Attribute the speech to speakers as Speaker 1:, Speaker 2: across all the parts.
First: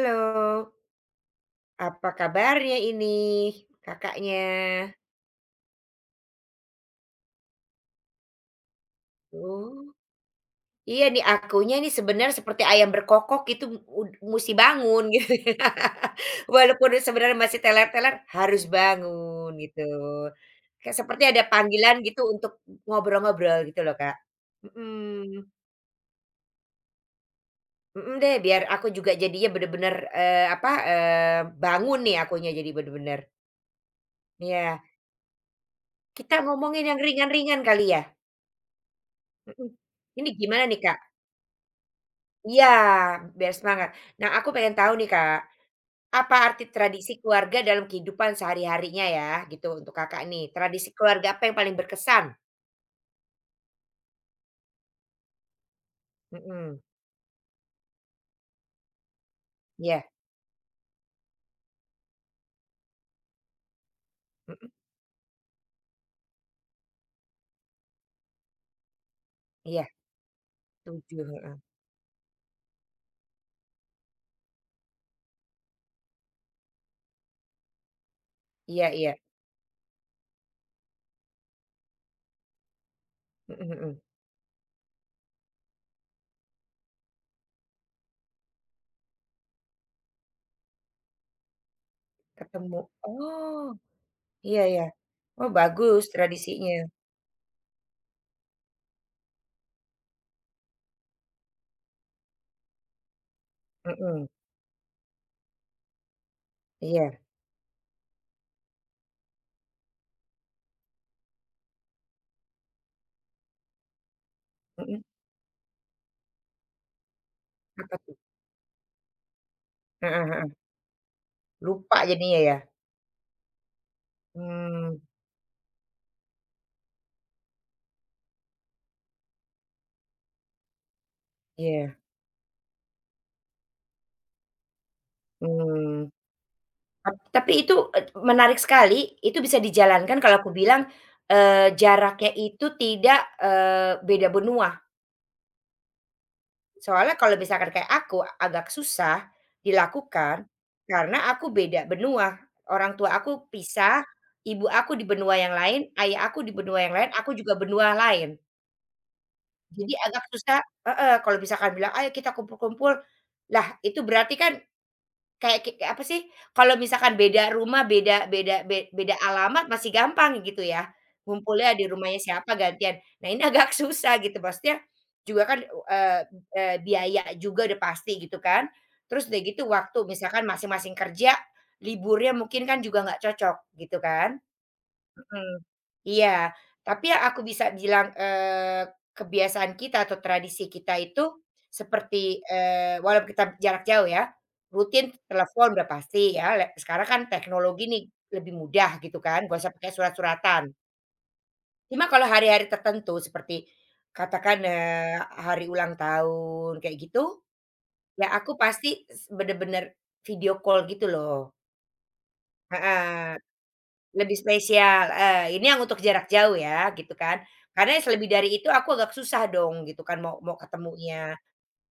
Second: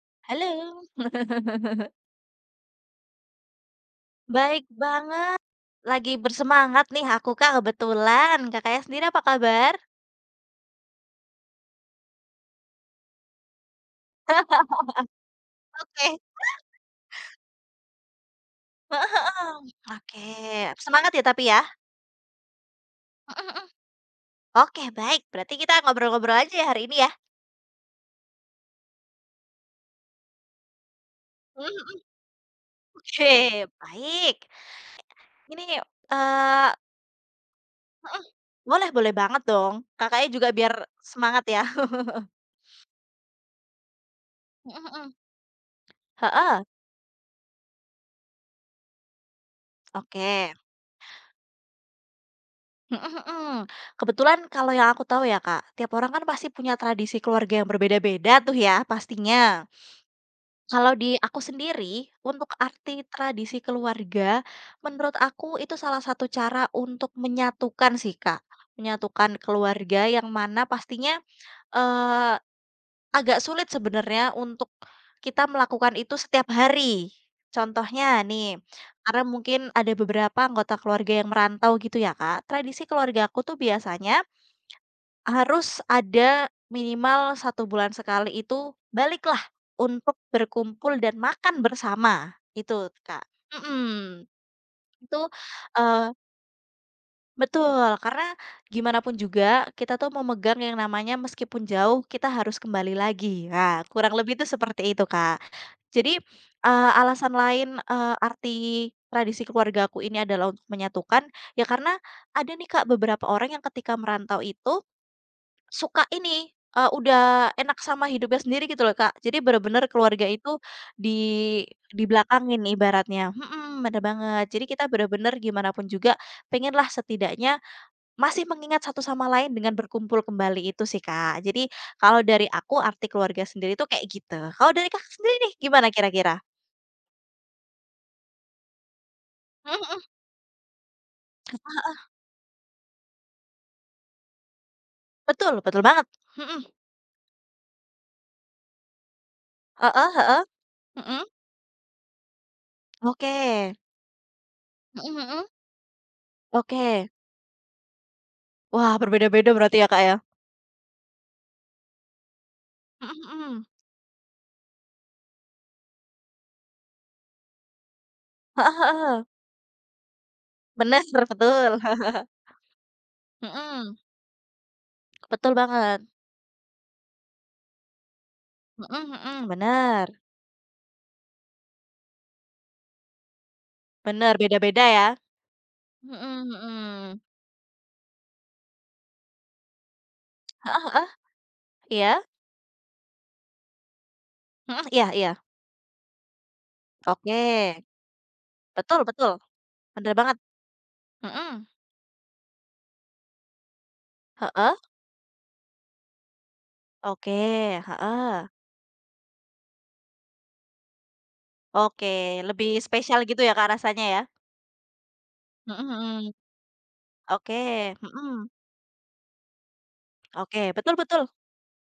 Speaker 1: Halo,
Speaker 2: Halo,
Speaker 1: apa kabarnya ini Kakaknya?
Speaker 2: baik banget. Lagi bersemangat nih aku, Kak, kebetulan. Kakaknya sendiri apa kabar?
Speaker 1: Oh, iya nih akunya nih sebenarnya seperti ayam berkokok itu ud musti bangun gitu.
Speaker 2: Oke,
Speaker 1: Walaupun sebenarnya masih teler-teler, harus bangun gitu.
Speaker 2: oke,
Speaker 1: Kayak
Speaker 2: semangat
Speaker 1: seperti
Speaker 2: ya
Speaker 1: ada
Speaker 2: tapi ya?
Speaker 1: panggilan gitu untuk ngobrol-ngobrol gitu loh, Kak.
Speaker 2: Oke, baik.
Speaker 1: Mhm,
Speaker 2: Berarti kita ngobrol-ngobrol aja ya hari ini ya?
Speaker 1: mhm deh, biar aku juga jadinya bener-bener, apa, bangun nih akunya jadi bener-bener.
Speaker 2: Oke, baik.
Speaker 1: Iya,
Speaker 2: Ini,
Speaker 1: kita
Speaker 2: eee
Speaker 1: ngomongin yang ringan-ringan kali ya?
Speaker 2: boleh boleh banget
Speaker 1: Mhm.
Speaker 2: dong. Kakaknya
Speaker 1: Ini
Speaker 2: juga
Speaker 1: gimana
Speaker 2: biar
Speaker 1: nih, Kak?
Speaker 2: semangat ya.
Speaker 1: Iya, biar semangat. Nah, aku pengen tahu nih, Kak, apa arti
Speaker 2: Heeh,
Speaker 1: tradisi keluarga dalam kehidupan sehari-harinya ya, gitu, untuk Kakak nih.
Speaker 2: oke.
Speaker 1: Tradisi keluarga apa yang paling berkesan?
Speaker 2: Mhm mhm. Kebetulan kalau yang aku tahu ya Kak, tiap orang kan pasti punya
Speaker 1: Mhm,
Speaker 2: tradisi keluarga yang berbeda-beda tuh ya pastinya.
Speaker 1: iya,
Speaker 2: Kalau di aku sendiri, untuk arti tradisi keluarga,
Speaker 1: mhm,
Speaker 2: menurut aku itu salah satu cara untuk menyatukan sih Kak. Menyatukan
Speaker 1: iya,
Speaker 2: keluarga yang mana pastinya,
Speaker 1: setuju, heeh.
Speaker 2: eee, agak sulit sebenarnya untuk kita melakukan itu setiap hari. Contohnya nih,
Speaker 1: Iya iya,
Speaker 2: karena mungkin ada beberapa anggota keluarga yang merantau gitu ya Kak, tradisi keluarga aku tuh
Speaker 1: mhm mhm,
Speaker 2: biasanya harus ada minimal satu bulan sekali itu baliklah untuk berkumpul dan makan bersama,
Speaker 1: ketemu
Speaker 2: itu, Kak.
Speaker 1: oh,
Speaker 2: Mhm,
Speaker 1: iya iya.
Speaker 2: itu
Speaker 1: Oh, bagus
Speaker 2: eee,
Speaker 1: tradisinya,
Speaker 2: betul, karena gimana pun juga kita tuh memegang yang namanya meskipun jauh kita harus kembali lagi. Nah, kurang
Speaker 1: mhm,
Speaker 2: lebih itu seperti itu, Kak. Jadi,
Speaker 1: iya,
Speaker 2: alasan lain, arti tradisi keluargaku ini adalah untuk menyatukan, ya karena ada nih, Kak, beberapa orang yang ketika merantau itu
Speaker 1: mhm,
Speaker 2: suka ini, udah enak
Speaker 1: apa
Speaker 2: sama
Speaker 1: tuh?
Speaker 2: hidupnya sendiri gitu loh, Kak. Jadi bener-bener
Speaker 1: Heeh
Speaker 2: keluarga
Speaker 1: heeh,
Speaker 2: itu di
Speaker 1: lupa jadinya ya?
Speaker 2: dibelakangin ibaratnya mhm, bener banget. Jadi kita
Speaker 1: Mmm,
Speaker 2: bener-bener gimana pun juga pengenlah setidaknya masih mengingat satu sama lain dengan berkumpul kembali itu sih, Kak. Jadi
Speaker 1: iya,
Speaker 2: kalau dari aku arti keluarga sendiri itu kayak gitu. Kalau dari Kakak sendiri nih gimana
Speaker 1: mmm.
Speaker 2: kira-kira?
Speaker 1: Tapi itu, menarik sekali, itu bisa
Speaker 2: Mhm mhm,
Speaker 1: dijalankan kalau aku bilang, jaraknya itu tidak, beda benua.
Speaker 2: betul betul banget. Mhm,
Speaker 1: Soalnya kalau misalkan kayak aku, agak susah
Speaker 2: heeh heeh,
Speaker 1: dilakukan, karena
Speaker 2: mhm,
Speaker 1: aku beda benua. Orang tua
Speaker 2: oke.
Speaker 1: aku pisah, ibu aku di
Speaker 2: Mhm
Speaker 1: benua
Speaker 2: mhm,
Speaker 1: yang lain, ayah aku di benua yang
Speaker 2: oke.
Speaker 1: lain, aku juga benua lain.
Speaker 2: Wah berbeda-beda berarti ya,
Speaker 1: Jadi
Speaker 2: Kak, ya?
Speaker 1: agak susah heeh, kalau misalkan bilang, "Ayo kita kumpul-kumpul."
Speaker 2: Mhm
Speaker 1: Lah,
Speaker 2: mhm.
Speaker 1: itu berarti kan, kayak apa sih, kalau misalkan beda rumah, beda beda
Speaker 2: Heeh
Speaker 1: be beda
Speaker 2: heeh,
Speaker 1: alamat masih gampang gitu ya,
Speaker 2: bener
Speaker 1: ngumpulnya
Speaker 2: betul.
Speaker 1: di rumahnya siapa gantian. Nah ini agak
Speaker 2: Mhm,
Speaker 1: susah gitu, maksudnya juga
Speaker 2: betul
Speaker 1: kan,
Speaker 2: banget.
Speaker 1: eee eee, biaya juga udah pasti gitu kan.
Speaker 2: Mhm
Speaker 1: Terus udah
Speaker 2: mhm,
Speaker 1: gitu waktu
Speaker 2: bener,
Speaker 1: misalkan masing-masing kerja, liburnya mungkin kan juga nggak cocok gitu
Speaker 2: bener,
Speaker 1: kan.
Speaker 2: beda-beda ya.
Speaker 1: Mhm, iya,
Speaker 2: Mhm mhm.
Speaker 1: tapi yang aku bisa bilang, kebiasaan kita atau tradisi
Speaker 2: Heeh
Speaker 1: kita
Speaker 2: heeh,
Speaker 1: itu
Speaker 2: iya,
Speaker 1: seperti, walaupun kita jarak jauh ya,
Speaker 2: mhm, iya
Speaker 1: rutin
Speaker 2: iya,
Speaker 1: telepon udah pasti ya, le sekarang kan
Speaker 2: oke.
Speaker 1: teknologi nih lebih mudah
Speaker 2: Betul
Speaker 1: gitu
Speaker 2: betul,
Speaker 1: kan, nggak usah pakai
Speaker 2: bener banget.
Speaker 1: surat-suratan.
Speaker 2: Mhm,
Speaker 1: Cuma kalau hari-hari tertentu seperti katakan,
Speaker 2: heeh,
Speaker 1: hari ulang tahun kayak
Speaker 2: oke,
Speaker 1: gitu, ya
Speaker 2: heeh,
Speaker 1: aku pasti s bener-bener video call gitu loh.
Speaker 2: oke, lebih spesial
Speaker 1: Heeh.
Speaker 2: gitu ya, Kak, rasanya ya?
Speaker 1: Lebih spesial, ini yang
Speaker 2: Mhm
Speaker 1: untuk jarak
Speaker 2: mhm,
Speaker 1: jauh ya gitu kan.
Speaker 2: oke,
Speaker 1: Karena yang selebih dari
Speaker 2: mhm,
Speaker 1: itu aku agak susah dong gitu kan mau mau
Speaker 2: oke, betul betul,
Speaker 1: ketemunya,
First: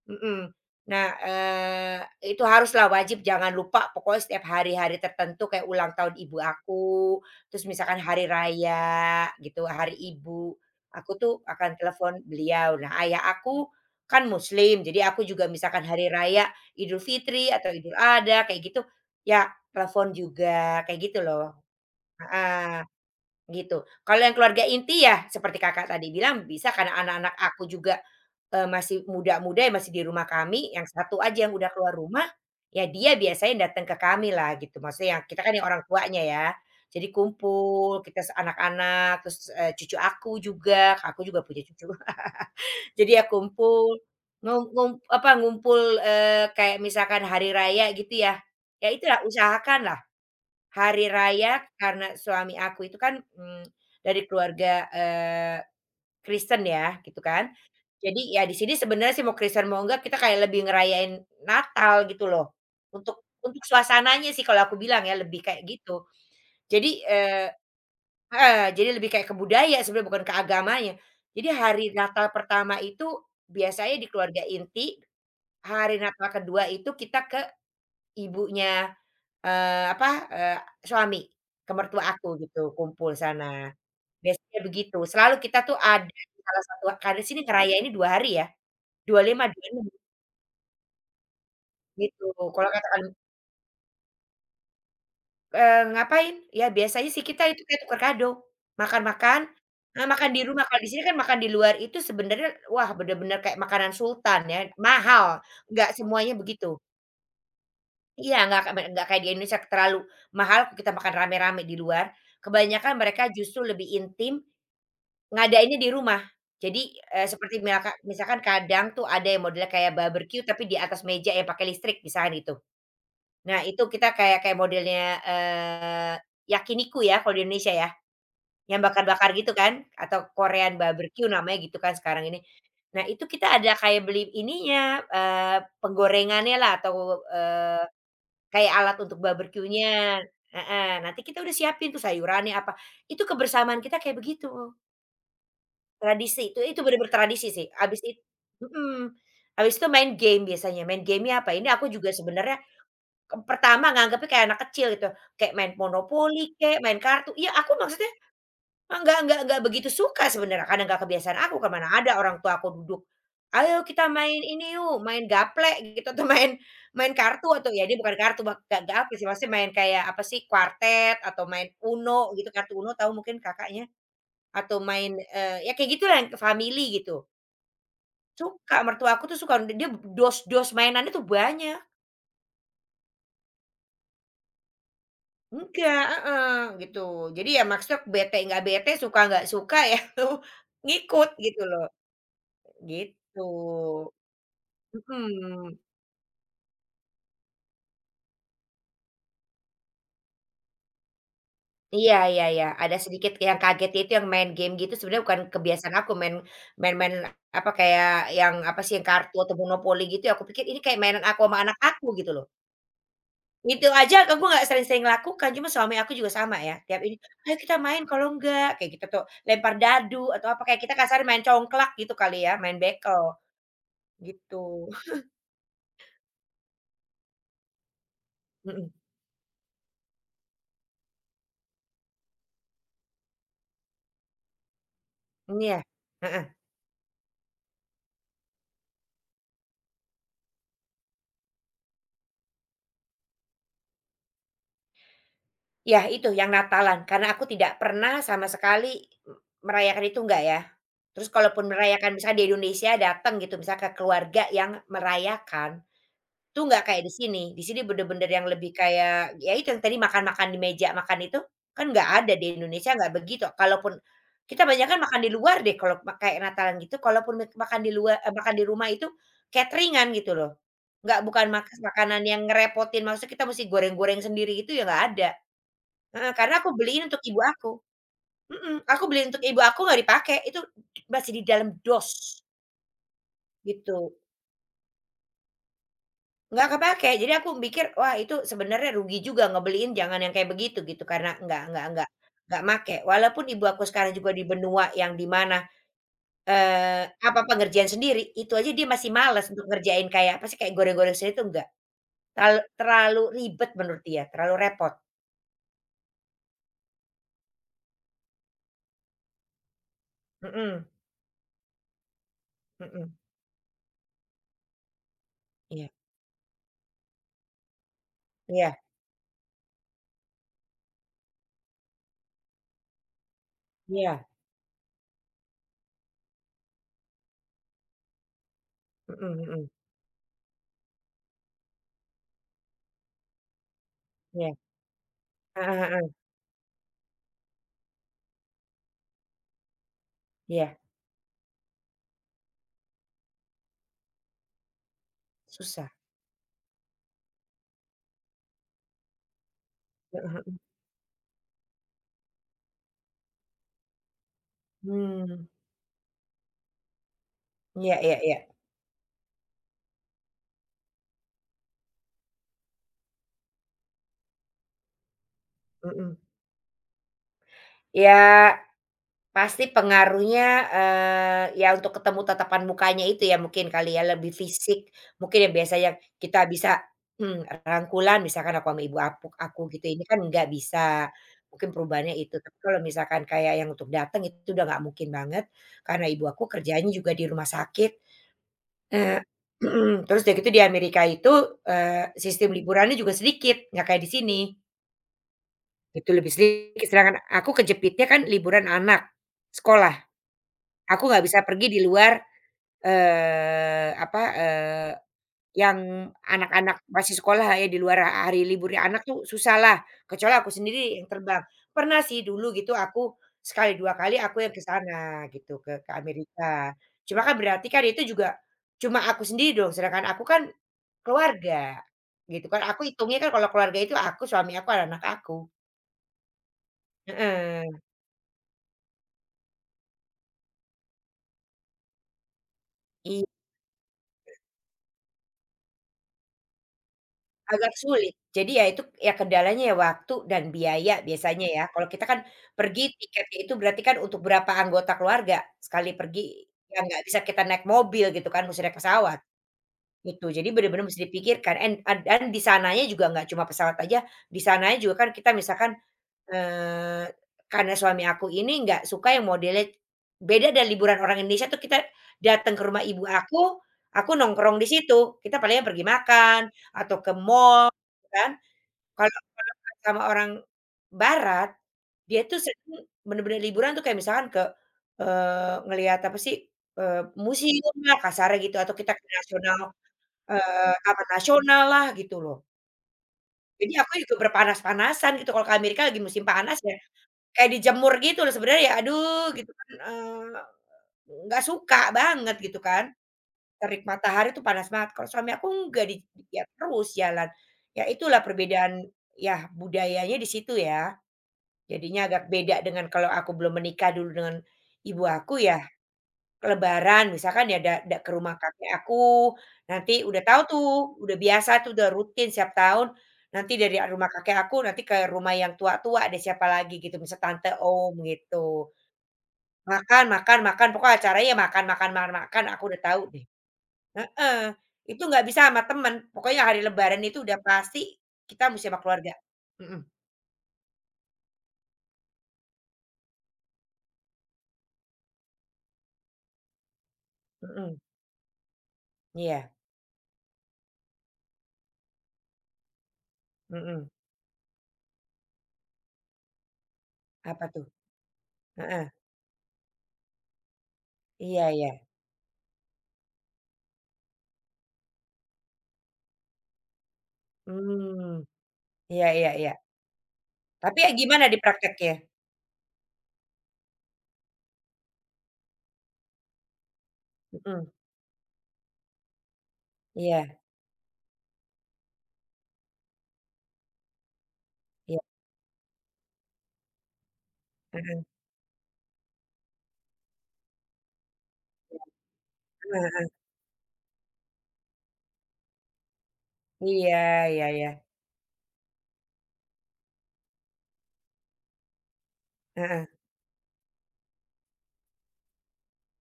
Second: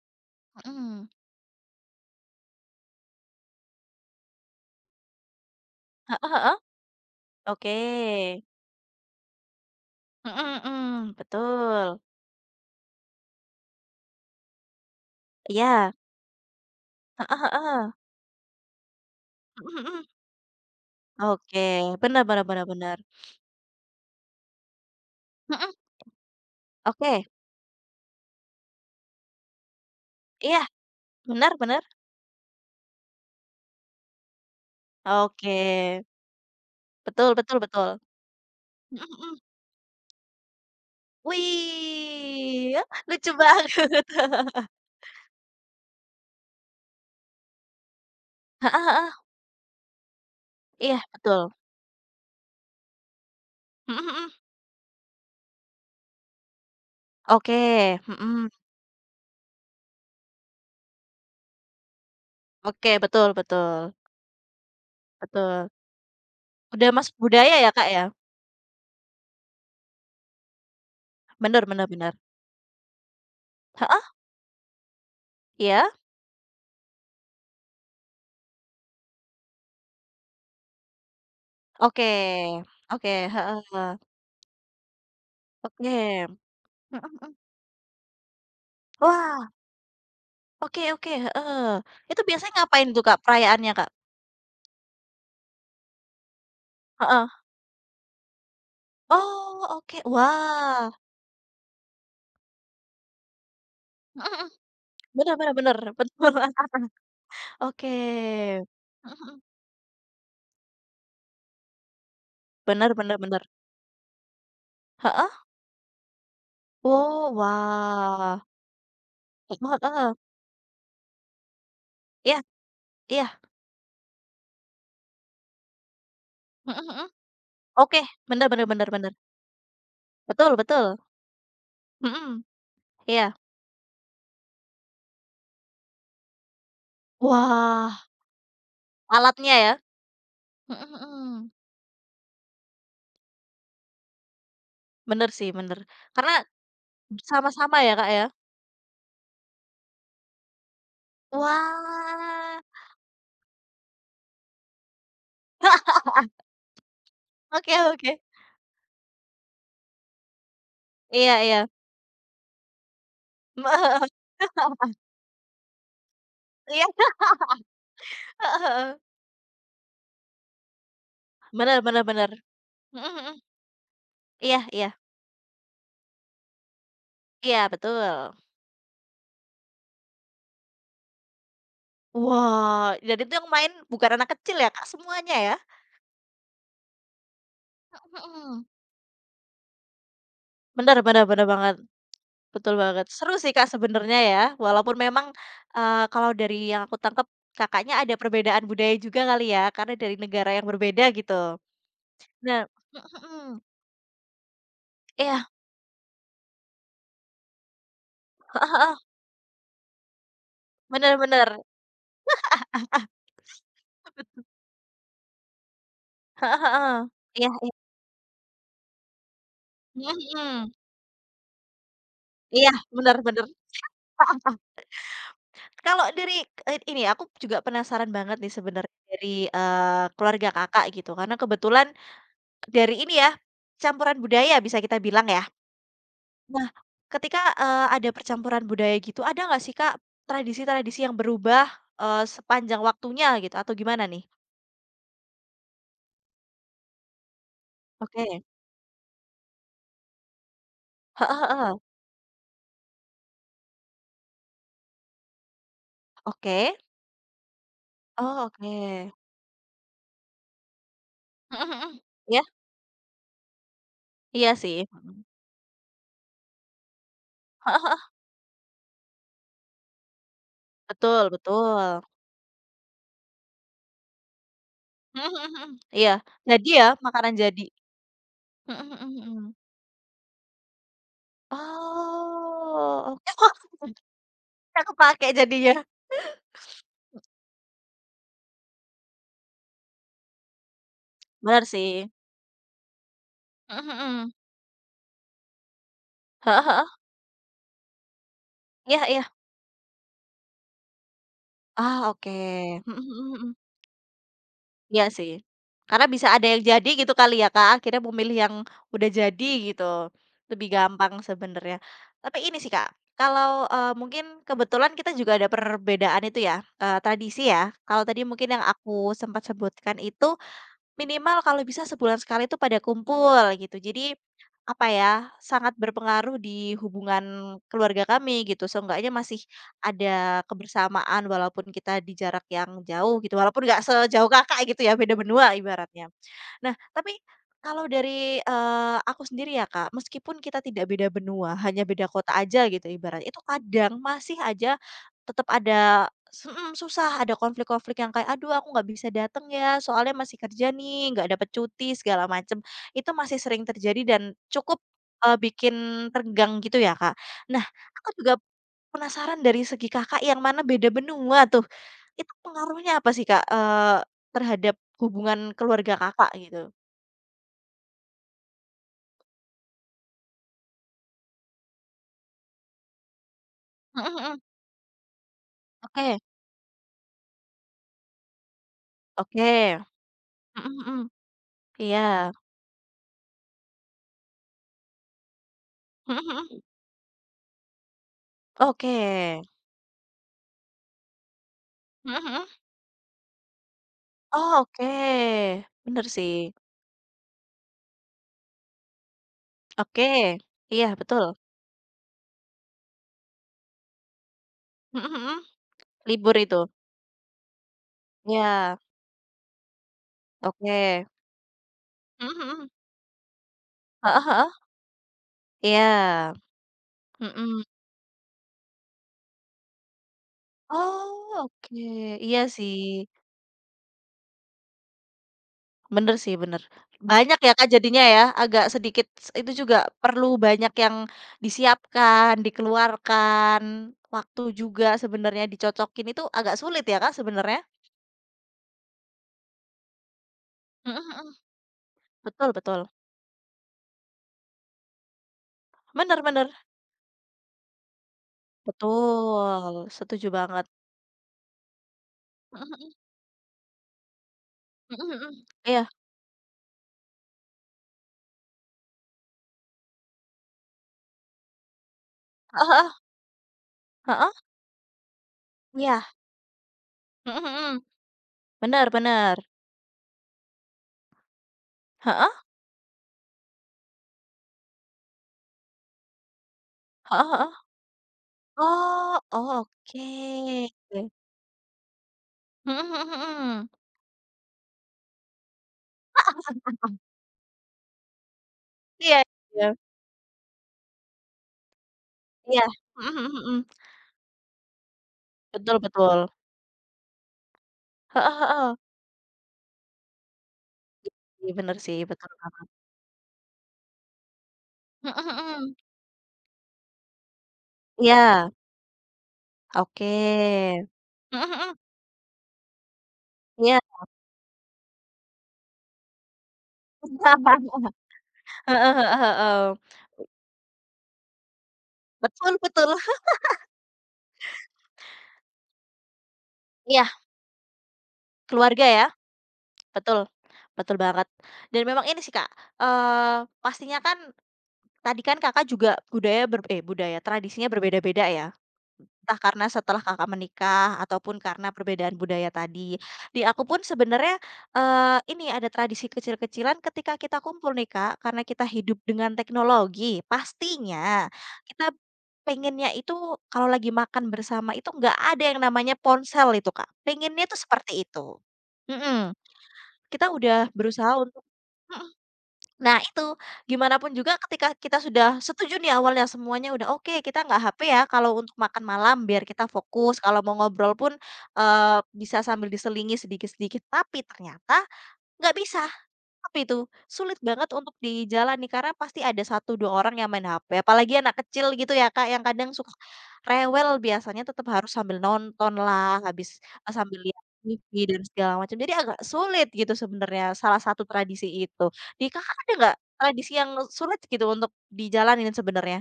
Speaker 1: mhm. Nah,
Speaker 2: mhm,
Speaker 1: itu haruslah wajib jangan lupa pokoknya setiap hari-hari tertentu kayak ulang tahun
Speaker 2: heeh
Speaker 1: ibu
Speaker 2: heeh,
Speaker 1: aku, terus
Speaker 2: oke,
Speaker 1: misalkan hari raya gitu, hari ibu,
Speaker 2: mhm
Speaker 1: aku
Speaker 2: mhm,
Speaker 1: tuh akan
Speaker 2: betul,
Speaker 1: telepon beliau. Nah, ayah aku kan muslim, jadi aku juga misalkan
Speaker 2: iya,
Speaker 1: hari raya Idul
Speaker 2: heeh
Speaker 1: Fitri atau
Speaker 2: heeh,
Speaker 1: Idul Adha kayak gitu, ya
Speaker 2: mhm mhm.
Speaker 1: telepon juga kayak gitu loh,
Speaker 2: Oke, benar-benar-benar.
Speaker 1: heeh.
Speaker 2: Bener.
Speaker 1: Gitu. Kalau yang keluarga inti ya seperti
Speaker 2: Mhm,
Speaker 1: Kakak tadi bilang bisa karena
Speaker 2: oke,
Speaker 1: anak-anak aku juga, masih muda-muda ya masih di rumah
Speaker 2: iya,
Speaker 1: kami, yang satu aja yang udah
Speaker 2: benar-benar.
Speaker 1: keluar rumah, ya dia biasanya datang ke kamilah gitu, maksudnya yang kita kan
Speaker 2: Oke,
Speaker 1: yang orang tuanya ya. Jadi
Speaker 2: betul betul
Speaker 1: kumpul
Speaker 2: betul,
Speaker 1: kita se
Speaker 2: mhm
Speaker 1: anak-anak,
Speaker 2: mhm,
Speaker 1: terus, cucu aku juga punya cucu.
Speaker 2: wih, ah,
Speaker 1: Jadi ya
Speaker 2: lucu banget,
Speaker 1: kumpul, ngum ngum apa, ngumpul, kayak misalkan hari raya gitu ya,
Speaker 2: heeh
Speaker 1: ya
Speaker 2: heeh,
Speaker 1: itulah usahakanlah
Speaker 2: iya
Speaker 1: Hari
Speaker 2: betul,
Speaker 1: raya karena suami aku itu kan, mmm,
Speaker 2: mhm
Speaker 1: dari
Speaker 2: mhm,
Speaker 1: keluarga, Kristen ya gitu kan.
Speaker 2: oke,
Speaker 1: Jadi ya
Speaker 2: mhm,
Speaker 1: di sini sebenarnya sih mau Kristen mau enggak kita kayak lebih ngerayain Natal gitu loh.
Speaker 2: oke,
Speaker 1: Untuk
Speaker 2: betul
Speaker 1: untuk
Speaker 2: betul
Speaker 1: suasananya sih kalau aku bilang ya lebih kayak
Speaker 2: betul,
Speaker 1: gitu.
Speaker 2: udah
Speaker 1: Jadi,
Speaker 2: masuk budaya ya, Kak, ya?
Speaker 1: jadi lebih kayak ke budaya sebenarnya bukan ke agamanya. Jadi hari
Speaker 2: Benar-benar. Bener,
Speaker 1: Natal pertama itu biasanya
Speaker 2: heeh,
Speaker 1: di keluarga inti,
Speaker 2: iya,
Speaker 1: hari Natal kedua itu kita ke ibunya apa, eee, suami ke mertua
Speaker 2: oke
Speaker 1: aku gitu,
Speaker 2: oke,
Speaker 1: kumpul sana.
Speaker 2: heeh, heeh.
Speaker 1: Biasanya begitu, selalu kita tuh
Speaker 2: Oke,
Speaker 1: ada di salah satu
Speaker 2: mhm
Speaker 1: karena di
Speaker 2: mhm,
Speaker 1: sini ngerayainnya 2 hari ya, 25,
Speaker 2: wah,
Speaker 1: 26
Speaker 2: oke oke, heeh, itu
Speaker 1: gitu. Kalau
Speaker 2: biasanya ngapain
Speaker 1: katakan,
Speaker 2: tuh, Kak, perayaannya, Kak?
Speaker 1: ngapain? Ya biasanya sih
Speaker 2: Heeh.
Speaker 1: kita itu kayak tukar kado, makan-makan,
Speaker 2: Oh, oke.
Speaker 1: makan di rumah. Kalau di
Speaker 2: Wah,
Speaker 1: sini kan makan di luar itu sebenarnya wah bener-bener kayak makanan
Speaker 2: mhm
Speaker 1: sultan
Speaker 2: mhm.
Speaker 1: ya, mahal,
Speaker 2: Bener bener bener,
Speaker 1: nggak
Speaker 2: betul.
Speaker 1: semuanya begitu.
Speaker 2: Oke.
Speaker 1: Iya, nggak kayak nggak
Speaker 2: Mhm
Speaker 1: kayak di
Speaker 2: mhm.
Speaker 1: Indonesia terlalu mahal, kita makan rame-rame di luar. Kebanyakan
Speaker 2: Bener bener
Speaker 1: mereka
Speaker 2: bener.
Speaker 1: justru lebih intim
Speaker 2: Heeh.
Speaker 1: Ngadainnya di rumah. Jadi,
Speaker 2: Oh,
Speaker 1: seperti milaka misalkan
Speaker 2: wah.
Speaker 1: kadang tuh ada yang modelnya
Speaker 2: Heeh
Speaker 1: kayak
Speaker 2: heeh.
Speaker 1: barbeque tapi di atas meja yang pakai listrik
Speaker 2: Iya
Speaker 1: misalkan gitu.
Speaker 2: iya.
Speaker 1: Nah itu kita kayak kayak modelnya,
Speaker 2: Mhm
Speaker 1: yakiniku
Speaker 2: mhm.
Speaker 1: ya kalau di Indonesia ya,
Speaker 2: Oke, bener bener
Speaker 1: yang
Speaker 2: bener bener.
Speaker 1: bakar-bakar gitu kan atau
Speaker 2: Betul
Speaker 1: Korean
Speaker 2: betul.
Speaker 1: barbeque namanya gitu kan sekarang ini.
Speaker 2: Mhm,
Speaker 1: Nah itu
Speaker 2: iya.
Speaker 1: kita ada kayak beli ininya, penggorengannya lah atau,
Speaker 2: Wah,
Speaker 1: kayak alat untuk
Speaker 2: alatnya ya.
Speaker 1: barbeque-nya
Speaker 2: Mhm
Speaker 1: heeh, nanti kita
Speaker 2: mhm.
Speaker 1: udah siapin tuh sayurannya apa, itu kebersamaan kita kayak begitu.
Speaker 2: Bener sih, bener. Karena
Speaker 1: Tradisi itu bener-bener tradisi sih,
Speaker 2: sama-sama ya,
Speaker 1: abis
Speaker 2: Kak,
Speaker 1: it
Speaker 2: ya.
Speaker 1: mhm, habis itu main game biasanya, main game-nya apa, ini aku juga sebenarnya
Speaker 2: Wah,
Speaker 1: ke pertama nganggepnya kayak anak kecil gitu, kayak main monopoli kek, main kartu, iya
Speaker 2: oke
Speaker 1: aku maksudnya
Speaker 2: oke.
Speaker 1: nggak begitu suka sebenarnya, karena nggak
Speaker 2: Iya
Speaker 1: kebiasaan aku,
Speaker 2: iya.
Speaker 1: kan mana ada orang tua aku duduk, "Ayo kita
Speaker 2: Heeh
Speaker 1: main ini yuk, main gaplek," gitu atau main
Speaker 2: iya,
Speaker 1: main kartu atau ya ini bukan kartu
Speaker 2: heeh
Speaker 1: bak nggak
Speaker 2: heeh.
Speaker 1: nggak apa sih, maksudnya main kayak apa sih, kuartet atau main
Speaker 2: Bener bener bener.
Speaker 1: UNO gitu, kartu UNO
Speaker 2: Mhm
Speaker 1: tahu mungkin
Speaker 2: mhm.
Speaker 1: Kakaknya?
Speaker 2: Iya
Speaker 1: Atau
Speaker 2: iya.
Speaker 1: main, ya kayak gitulah yang family gitu.
Speaker 2: Iya, betul.
Speaker 1: Suka, mertua aku tuh suka, dia dos-dos mainannya tuh banyak.
Speaker 2: Wah, dan itu yang main bukan anak kecil ya, Kak, semuanya ya?
Speaker 1: Enggak heeh, gitu. Jadi ya maksudnya bete
Speaker 2: Mhm
Speaker 1: nggak
Speaker 2: mhm.
Speaker 1: bete, suka nggak suka ya
Speaker 2: Bener bener
Speaker 1: ngikut
Speaker 2: bener
Speaker 1: gitu
Speaker 2: banget,
Speaker 1: loh,
Speaker 2: betul banget. Seru sih, Kak,
Speaker 1: gitu.
Speaker 2: sebenarnya ya, walaupun memang,
Speaker 1: Mhm.
Speaker 2: kalau dari yang aku tangkap Kakaknya ada perbedaan budaya juga kali ya, karena dari negara yang berbeda gitu.
Speaker 1: Iya iya iya,
Speaker 2: Nah
Speaker 1: ada sedikit
Speaker 2: mhm
Speaker 1: yang
Speaker 2: mhm.
Speaker 1: kaget itu yang main game gitu sebenarnya bukan
Speaker 2: Iya,
Speaker 1: kebiasaan aku main main-main apa, kayak yang
Speaker 2: heeh
Speaker 1: apa sih,
Speaker 2: heeh,
Speaker 1: yang kartu atau monopoli gitu ya, aku pikir ini kayak
Speaker 2: bener
Speaker 1: mainan aku sama
Speaker 2: bener,
Speaker 1: anak aku gitu loh. Itu aja aku nggak sering-sering lakukan, cuma suami aku juga sama
Speaker 2: heeh
Speaker 1: ya, tiap
Speaker 2: heeh.
Speaker 1: ini,
Speaker 2: Iya
Speaker 1: "Ayo
Speaker 2: iya.
Speaker 1: kita main kalau enggak," kayak gitu tuh, lempar
Speaker 2: Mhm
Speaker 1: dadu atau apa,
Speaker 2: mhm.
Speaker 1: kayak kita kasarnya main congklak gitu kali ya,
Speaker 2: Iya,
Speaker 1: main
Speaker 2: bener
Speaker 1: bekel,
Speaker 2: bener.
Speaker 1: gitu.
Speaker 2: Kalau dari ini aku juga penasaran banget nih
Speaker 1: Mhm,
Speaker 2: sebenarnya dari, keluarga Kakak gitu karena kebetulan dari ini ya, campuran budaya bisa kita bilang ya.
Speaker 1: iya, heeh.
Speaker 2: Nah, ketika, ada percampuran budaya gitu ada nggak sih Kak tradisi-tradisi yang berubah, sepanjang waktunya gitu atau gimana nih?
Speaker 1: Iya itu yang Natalan, karena aku tidak pernah
Speaker 2: Oke.
Speaker 1: sama sekali m merayakan itu enggak ya. Terus
Speaker 2: Heeh
Speaker 1: kalaupun
Speaker 2: heeh.
Speaker 1: merayakan misalnya di Indonesia datang gitu, misalnya ke keluarga yang merayakan Itu
Speaker 2: Oke.
Speaker 1: nggak kayak di sini bener-bener yang
Speaker 2: Oh
Speaker 1: lebih
Speaker 2: oke.
Speaker 1: kayak, ya itu yang tadi makan-makan di meja makan itu,
Speaker 2: Mhm
Speaker 1: kan
Speaker 2: mhm.
Speaker 1: nggak ada
Speaker 2: Iya
Speaker 1: di Indonesia nggak begitu. Kalaupun
Speaker 2: iya
Speaker 1: kita
Speaker 2: sih.
Speaker 1: banyak kan makan
Speaker 2: Mhm.
Speaker 1: di luar deh kalau ma kayak Natalan gitu, kalaupun mek makan
Speaker 2: Heeh
Speaker 1: di
Speaker 2: heeh.
Speaker 1: luar makan di rumah itu cateringan gitu loh. Nggak
Speaker 2: Betul
Speaker 1: bukan makas
Speaker 2: betul.
Speaker 1: makanan yang ngerepotin, maksudnya kita mesti goreng-goreng sendiri gitu ya nggak
Speaker 2: Mhm
Speaker 1: ada.
Speaker 2: mhm mhm. Iya,
Speaker 1: Heeh, karena aku
Speaker 2: jadi ya
Speaker 1: beliin untuk
Speaker 2: makanan
Speaker 1: ibu
Speaker 2: jadi.
Speaker 1: aku. Mhm,
Speaker 2: Mhm
Speaker 1: aku
Speaker 2: mhm
Speaker 1: beliin untuk
Speaker 2: mhm.
Speaker 1: ibu aku nggak dipakai, itu masih di dalam dos,
Speaker 2: Oh, oke. Wah,
Speaker 1: gitu.
Speaker 2: aku pakai jadinya.
Speaker 1: Nggak kepake jadi aku mikir, wah itu sebenarnya rugi juga ngebeliin jangan yang kayak begitu gitu, karena nggak
Speaker 2: Benar
Speaker 1: nggak nggak
Speaker 2: sih.
Speaker 1: nggak make. Walaupun ibu aku
Speaker 2: Mhm
Speaker 1: sekarang juga
Speaker 2: mhm.
Speaker 1: di benua yang di mana,
Speaker 2: Heeh heeh.
Speaker 1: apa, pengerjaan sendiri, itu aja dia
Speaker 2: Iya
Speaker 1: masih
Speaker 2: iya.
Speaker 1: malas untuk ngerjain kayak, apa sih, kayak goreng-goreng sendiri itu enggak.
Speaker 2: Ah, oke.
Speaker 1: Terlalu
Speaker 2: Mhm
Speaker 1: terlalu
Speaker 2: mhm mhm.
Speaker 1: ribet menurut dia, terlalu repot.
Speaker 2: Iya sih. Karena bisa ada yang jadi gitu kali ya, Kak, akhirnya memilih yang udah jadi gitu. Lebih
Speaker 1: Mhm
Speaker 2: gampang sebenarnya. Tapi ini sih, Kak,
Speaker 1: mhm.
Speaker 2: kalau, mungkin kebetulan kita juga ada
Speaker 1: Iya
Speaker 2: perbedaan itu ya, tradisi ya. Kalau tadi mungkin yang
Speaker 1: iya
Speaker 2: aku sempat sebutkan itu minimal kalau bisa sebulan sekali itu pada kumpul gitu. Jadi,
Speaker 1: iya.
Speaker 2: apa ya, sangat berpengaruh di hubungan keluarga kami gitu. Seenggaknya
Speaker 1: Mhm
Speaker 2: masih
Speaker 1: mhm.
Speaker 2: ada kebersamaan walaupun kita di jarak yang jauh gitu, walaupun nggak sejauh
Speaker 1: Iya.
Speaker 2: Kakak gitu ya, beda benua
Speaker 1: Heeh heeh.
Speaker 2: ibaratnya. Nah, tapi kalau dari, aku sendiri ya, Kak, meskipun kita
Speaker 1: Iya.
Speaker 2: tidak beda benua, hanya beda kota aja gitu ibaratnya, itu kadang masih aja tetap
Speaker 1: Susah.
Speaker 2: ada mhm, susah, ada konflik-konflik yang kayak, "Aduh aku nggak bisa dateng ya, soalnya
Speaker 1: Heeh
Speaker 2: masih
Speaker 1: heeh.
Speaker 2: kerja nih, nggak dapet cuti," segala macem. Itu masih sering terjadi dan cukup,
Speaker 1: Mmm.
Speaker 2: bikin tegang gitu ya, Kak. Nah,
Speaker 1: Iya
Speaker 2: aku
Speaker 1: iya
Speaker 2: juga
Speaker 1: iya.
Speaker 2: penasaran dari segi Kakak yang mana beda benua tuh, itu pengaruhnya apa sih, Kak, terhadap hubungan keluarga
Speaker 1: Mhm.
Speaker 2: Kakak gitu?
Speaker 1: Ya Pasti pengaruhnya, ya untuk ketemu tatapan mukanya itu ya mungkin kali ya,
Speaker 2: Mhm
Speaker 1: lebih
Speaker 2: mhm.
Speaker 1: fisik, mungkin yang biasanya
Speaker 2: Oke
Speaker 1: kita bisa, mmm, rangkulan misalkan aku sama ibu aku
Speaker 2: oke.
Speaker 1: aku gitu, ini kan nggak
Speaker 2: Mhm mhm.
Speaker 1: bisa, mungkin perubahannya
Speaker 2: Iya.
Speaker 1: itu. Tapi kalau misalkan kayak yang untuk datang itu udah nggak mungkin banget, karena
Speaker 2: Mhm
Speaker 1: ibu aku
Speaker 2: mhm.
Speaker 1: kerjanya juga di rumah sakit,
Speaker 2: Oke.
Speaker 1: eee terus dari itu di Amerika itu,
Speaker 2: Mhm mhm.
Speaker 1: sistem liburannya juga sedikit, nggak kayak di sini,
Speaker 2: Oh, oke. Bener
Speaker 1: itu lebih
Speaker 2: sih.
Speaker 1: sedikit, sedangkan aku kejepitnya kan liburan anak,
Speaker 2: Oke.
Speaker 1: sekolah.
Speaker 2: Iya,
Speaker 1: Aku nggak
Speaker 2: betul.
Speaker 1: bisa pergi di luar, apa,
Speaker 2: Mhm mhm.
Speaker 1: yang
Speaker 2: Libur itu.
Speaker 1: anak-anak masih sekolah ya, di luar ha hari
Speaker 2: Iya.
Speaker 1: liburnya anak tuh susah lah, kecuali aku sendiri
Speaker 2: Oke.
Speaker 1: yang terbang. Pernah sih
Speaker 2: Mhm
Speaker 1: dulu
Speaker 2: mhm.
Speaker 1: gitu aku sekali, 2 kali
Speaker 2: Heeh
Speaker 1: aku yang
Speaker 2: heeh.
Speaker 1: ke sana gitu, ke
Speaker 2: Iya.
Speaker 1: Amerika. Cuma kan
Speaker 2: Mhm.
Speaker 1: berarti kan itu juga cuma aku sendiri dong, sedangkan aku kan
Speaker 2: Oh, oke.
Speaker 1: keluarga
Speaker 2: Iya
Speaker 1: gitu kan.
Speaker 2: sih.
Speaker 1: Aku hitungnya kan kalau keluarga itu aku, suami aku, anak-anak aku.
Speaker 2: Bener sih, bener. Banyak ya, Kak,
Speaker 1: Heeh.
Speaker 2: jadinya ya, agak sedikit s itu juga perlu banyak yang disiapkan,
Speaker 1: I
Speaker 2: dikeluarkan, waktu juga sebenarnya dicocokin itu agak sulit ya, Kak, sebenarnya?
Speaker 1: Agak sulit. Jadi ya itu ya kendalanya ya waktu dan
Speaker 2: Mhm
Speaker 1: biaya
Speaker 2: mhm.
Speaker 1: biasanya ya. Kalau kita kan
Speaker 2: Betul betul.
Speaker 1: pergi tiketnya itu berarti kan untuk berapa anggota keluarga sekali
Speaker 2: Bener
Speaker 1: pergi,
Speaker 2: bener.
Speaker 1: ya nggak bisa kita naik mobil gitu kan, mesti naik pesawat,
Speaker 2: Betul,
Speaker 1: gitu.
Speaker 2: setuju
Speaker 1: Jadi
Speaker 2: banget.
Speaker 1: benar-benar mesti dipikirkan, en ad dan di
Speaker 2: Mhm
Speaker 1: sananya
Speaker 2: mhm.
Speaker 1: juga nggak cuma pesawat aja, di sananya juga
Speaker 2: Mhm
Speaker 1: kan kita
Speaker 2: mhm.
Speaker 1: misalkan
Speaker 2: Iya,
Speaker 1: Eee, karena suami aku ini nggak suka yang modelnya beda dari liburan orang Indonesia tuh kita datang ke
Speaker 2: heeh
Speaker 1: rumah
Speaker 2: heeh.
Speaker 1: ibu aku
Speaker 2: Heeh?
Speaker 1: nongkrong di situ, kita palingnya pergi
Speaker 2: Iya.
Speaker 1: makan atau ke
Speaker 2: Mhm
Speaker 1: mall
Speaker 2: mhm.
Speaker 1: gitu kan.
Speaker 2: Bener
Speaker 1: Kalau
Speaker 2: bener.
Speaker 1: sama orang barat, dia
Speaker 2: Heeh?
Speaker 1: tuh sering bener-bener liburan tuh kayak misalkan ke, ngelihat apa sih, eee,
Speaker 2: Heeh heeh.
Speaker 1: museum lah kasarnya gitu atau kita ke
Speaker 2: Oh,
Speaker 1: nasional,
Speaker 2: oke.
Speaker 1: taman nasional lah gitu loh.
Speaker 2: Mhm mhm mhm.
Speaker 1: Jadi aku juga berpanas-panasan gitu kalau ke Amerika lagi musim panas ya Kayak dijemur gitu loh sebenarnya ya
Speaker 2: Iya
Speaker 1: aduh gitu kan,
Speaker 2: iya.
Speaker 1: nggak suka banget gitu
Speaker 2: Iya,
Speaker 1: kan,
Speaker 2: mhm mhm mhm,
Speaker 1: terik matahari tuh panas banget kalau suami aku
Speaker 2: betul
Speaker 1: enggak di
Speaker 2: betul,
Speaker 1: ya terus jalan, ya itulah
Speaker 2: heeh heeh,
Speaker 1: perbedaan ya budayanya di situ ya,
Speaker 2: iya bener sih,
Speaker 1: jadinya
Speaker 2: betul
Speaker 1: agak beda
Speaker 2: Kak,
Speaker 1: dengan kalau aku belum menikah dulu dengan ibu
Speaker 2: mhm
Speaker 1: aku ya
Speaker 2: mhm,
Speaker 1: lebaran misalkan ya da da ke rumah
Speaker 2: iya,
Speaker 1: kakek aku, nanti
Speaker 2: oke,
Speaker 1: udah tahu tuh udah
Speaker 2: mhm
Speaker 1: biasa tuh
Speaker 2: mhm,
Speaker 1: udah rutin setiap tahun, nanti dari
Speaker 2: iya,
Speaker 1: rumah kakek aku nanti ke rumah yang tua-tua deh siapa lagi gitu misal tante, om gitu.
Speaker 2: heeh heeh heeh,
Speaker 1: Makan makan makan, pokoknya acaranya ya makan makan makan makan,
Speaker 2: betul
Speaker 1: aku udah
Speaker 2: betul,
Speaker 1: tahu deh. Heeh, itu nggak bisa sama temen, pokoknya hari lebaran
Speaker 2: iya,
Speaker 1: itu udah pasti kita musti sama
Speaker 2: keluarga ya,
Speaker 1: keluarga. Mhm
Speaker 2: betul, betul banget, dan memang ini sih Kak, pastinya kan tadi kan Kakak juga budaya ber eh budaya, tradisinya
Speaker 1: mhm,
Speaker 2: berbeda-beda ya? Entah
Speaker 1: iya,
Speaker 2: karena setelah Kakak menikah ataupun karena perbedaan budaya tadi. Di aku pun
Speaker 1: mhm,
Speaker 2: sebenarnya, ini ada tradisi kecil-kecilan ketika kita
Speaker 1: apa tuh?
Speaker 2: kumpul nih, Kak, karena kita
Speaker 1: Heeh,
Speaker 2: hidup dengan teknologi, pastinya
Speaker 1: iya iya,
Speaker 2: kita pengennya itu kalau lagi makan bersama itu nggak ada yang namanya ponsel itu, Kak. Pengennya tuh seperti
Speaker 1: mmm,
Speaker 2: itu.
Speaker 1: iya iya
Speaker 2: Mhm,
Speaker 1: iya,
Speaker 2: kita udah
Speaker 1: tapi ya
Speaker 2: berusaha
Speaker 1: gimana di
Speaker 2: untuk
Speaker 1: prakteknya?
Speaker 2: mhm. Nah itu, gimana pun juga ketika kita sudah setuju nih awalnya semuanya udah oke kita nggak
Speaker 1: Mhm,
Speaker 2: HP ya kalau untuk makan malam biar kita fokus,
Speaker 1: iya
Speaker 2: kalau mau ngobrol pun, bisa sambil diselingi sedikit-sedikit, tapi ternyata
Speaker 1: iya,
Speaker 2: nggak bisa. Apa itu? Sulit banget untuk
Speaker 1: heeh
Speaker 2: dijalani karena pasti ada satu 2 orang yang main HP, apalagi anak kecil gitu ya, Kak, yang kadang
Speaker 1: heeh
Speaker 2: suka
Speaker 1: heeh,
Speaker 2: rewel biasanya tetap harus sambil nonton lah, habis,
Speaker 1: iya
Speaker 2: sambil lihat
Speaker 1: iya iya,
Speaker 2: TV dan segala macam. Jadi agak sulit gitu sebenarnya salah satu tradisi itu. Di Kakak ada
Speaker 1: heeh.
Speaker 2: nggak tradisi yang sulit gitu untuk dijalanin sebenarnya?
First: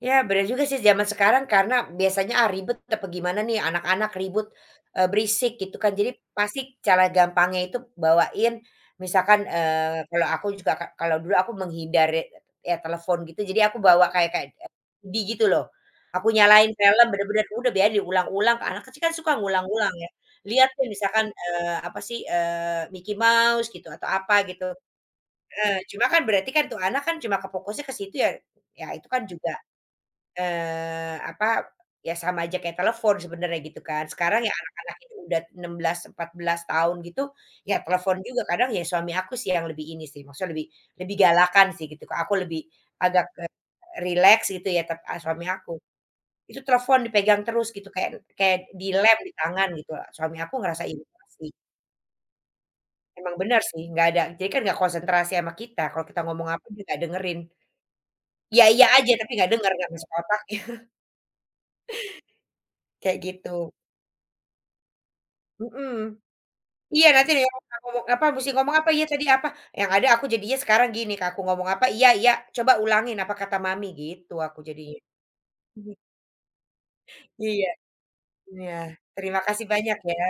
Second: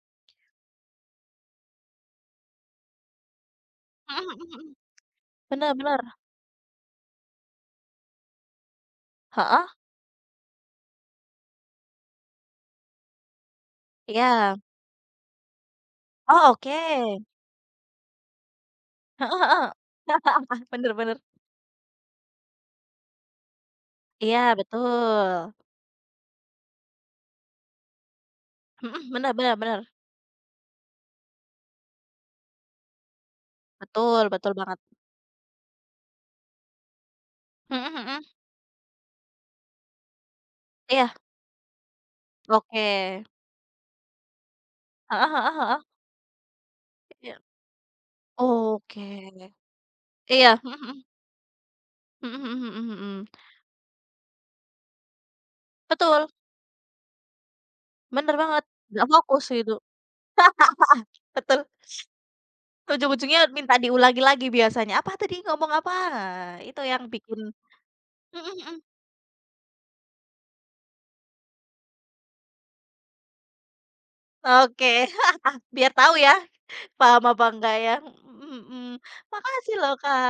Speaker 1: Ya benar juga sih zaman sekarang karena biasanya, ah, ribet apa gimana nih anak-anak
Speaker 2: Mhm
Speaker 1: ribut,
Speaker 2: mhm mhm.
Speaker 1: berisik
Speaker 2: Bener
Speaker 1: gitu kan
Speaker 2: bener.
Speaker 1: jadi pasti cara gampangnya itu bawain misalkan,
Speaker 2: Heeh,
Speaker 1: kalau aku juga ka kalau dulu aku menghindari ya telepon gitu jadi aku bawa kayak kayak
Speaker 2: iya.
Speaker 1: di gitu loh, aku
Speaker 2: Oh,
Speaker 1: nyalain film
Speaker 2: oke.
Speaker 1: bener-bener udah biarin diulang-ulang anak kecil kan suka
Speaker 2: Heeh heeh.
Speaker 1: ngulang-ulang ya, lihat tuh
Speaker 2: Bener bener.
Speaker 1: misalkan, apa sih, Mickey Mouse gitu atau
Speaker 2: Iya,
Speaker 1: apa gitu,
Speaker 2: betul.
Speaker 1: heeh, cuma kan berarti kan tuh anak kan cuma kefokusnya ke situ ya ya itu
Speaker 2: Mhm,
Speaker 1: kan
Speaker 2: bener
Speaker 1: juga
Speaker 2: bener bener.
Speaker 1: Apa, ya sama aja kayak telepon sebenarnya gitu kan.
Speaker 2: Betul
Speaker 1: Sekarang
Speaker 2: betul
Speaker 1: ya
Speaker 2: banget.
Speaker 1: anak-anak itu udah 16, 14 tahun gitu, ya
Speaker 2: Mhm
Speaker 1: telepon
Speaker 2: mhm.
Speaker 1: juga kadang ya suami aku sih yang lebih ini sih, maksudnya lebih
Speaker 2: Iya,
Speaker 1: lebih galakan sih gitu Kak, aku lebih
Speaker 2: oke.
Speaker 1: agak ke rileks gitu ya tap
Speaker 2: Heeh
Speaker 1: suami
Speaker 2: heeh
Speaker 1: aku.
Speaker 2: heeh.
Speaker 1: Itu telepon
Speaker 2: Iya,
Speaker 1: dipegang terus gitu kayak kayak
Speaker 2: oke.
Speaker 1: dilem di tangan gitu, suami aku
Speaker 2: Iya, mhm
Speaker 1: ngerasa
Speaker 2: mhm.
Speaker 1: iritasi.
Speaker 2: Mhm mhm mhm mhm.
Speaker 1: Emang bener sih, nggak ada jadi kan nggak konsentrasi sama kita, kalau kita
Speaker 2: Betul,
Speaker 1: ngomong apa dia nggak dengerin.
Speaker 2: bener
Speaker 1: Iya
Speaker 2: banget,
Speaker 1: iya
Speaker 2: nggak
Speaker 1: aja tapi
Speaker 2: fokus
Speaker 1: nggak denger,
Speaker 2: gitu.
Speaker 1: nggak masuk otaknya,
Speaker 2: Betul,
Speaker 1: kayak
Speaker 2: ujung-ujungnya
Speaker 1: gitu.
Speaker 2: minta diulangi lagi biasanya, "Apa tadi ngomong apa?"
Speaker 1: Mhm.
Speaker 2: Nah, itu yang
Speaker 1: Iya, nanti
Speaker 2: bikin
Speaker 1: deh aku ngomong apa, musti
Speaker 2: mhm mhm.
Speaker 1: ngomong apa, "Iya tadi apa?" Yang ada aku jadinya sekarang gini Kak, aku ngomong apa, "Iya iya, coba ulangin apa kata mami," gitu aku
Speaker 2: Oke,
Speaker 1: jadinya.
Speaker 2: biar tahu ya paham apa
Speaker 1: Iya
Speaker 2: enggak ya, mhm
Speaker 1: iya.
Speaker 2: mhm.
Speaker 1: Terima kasih
Speaker 2: Makasih loh,
Speaker 1: banyak ya.
Speaker 2: Kak.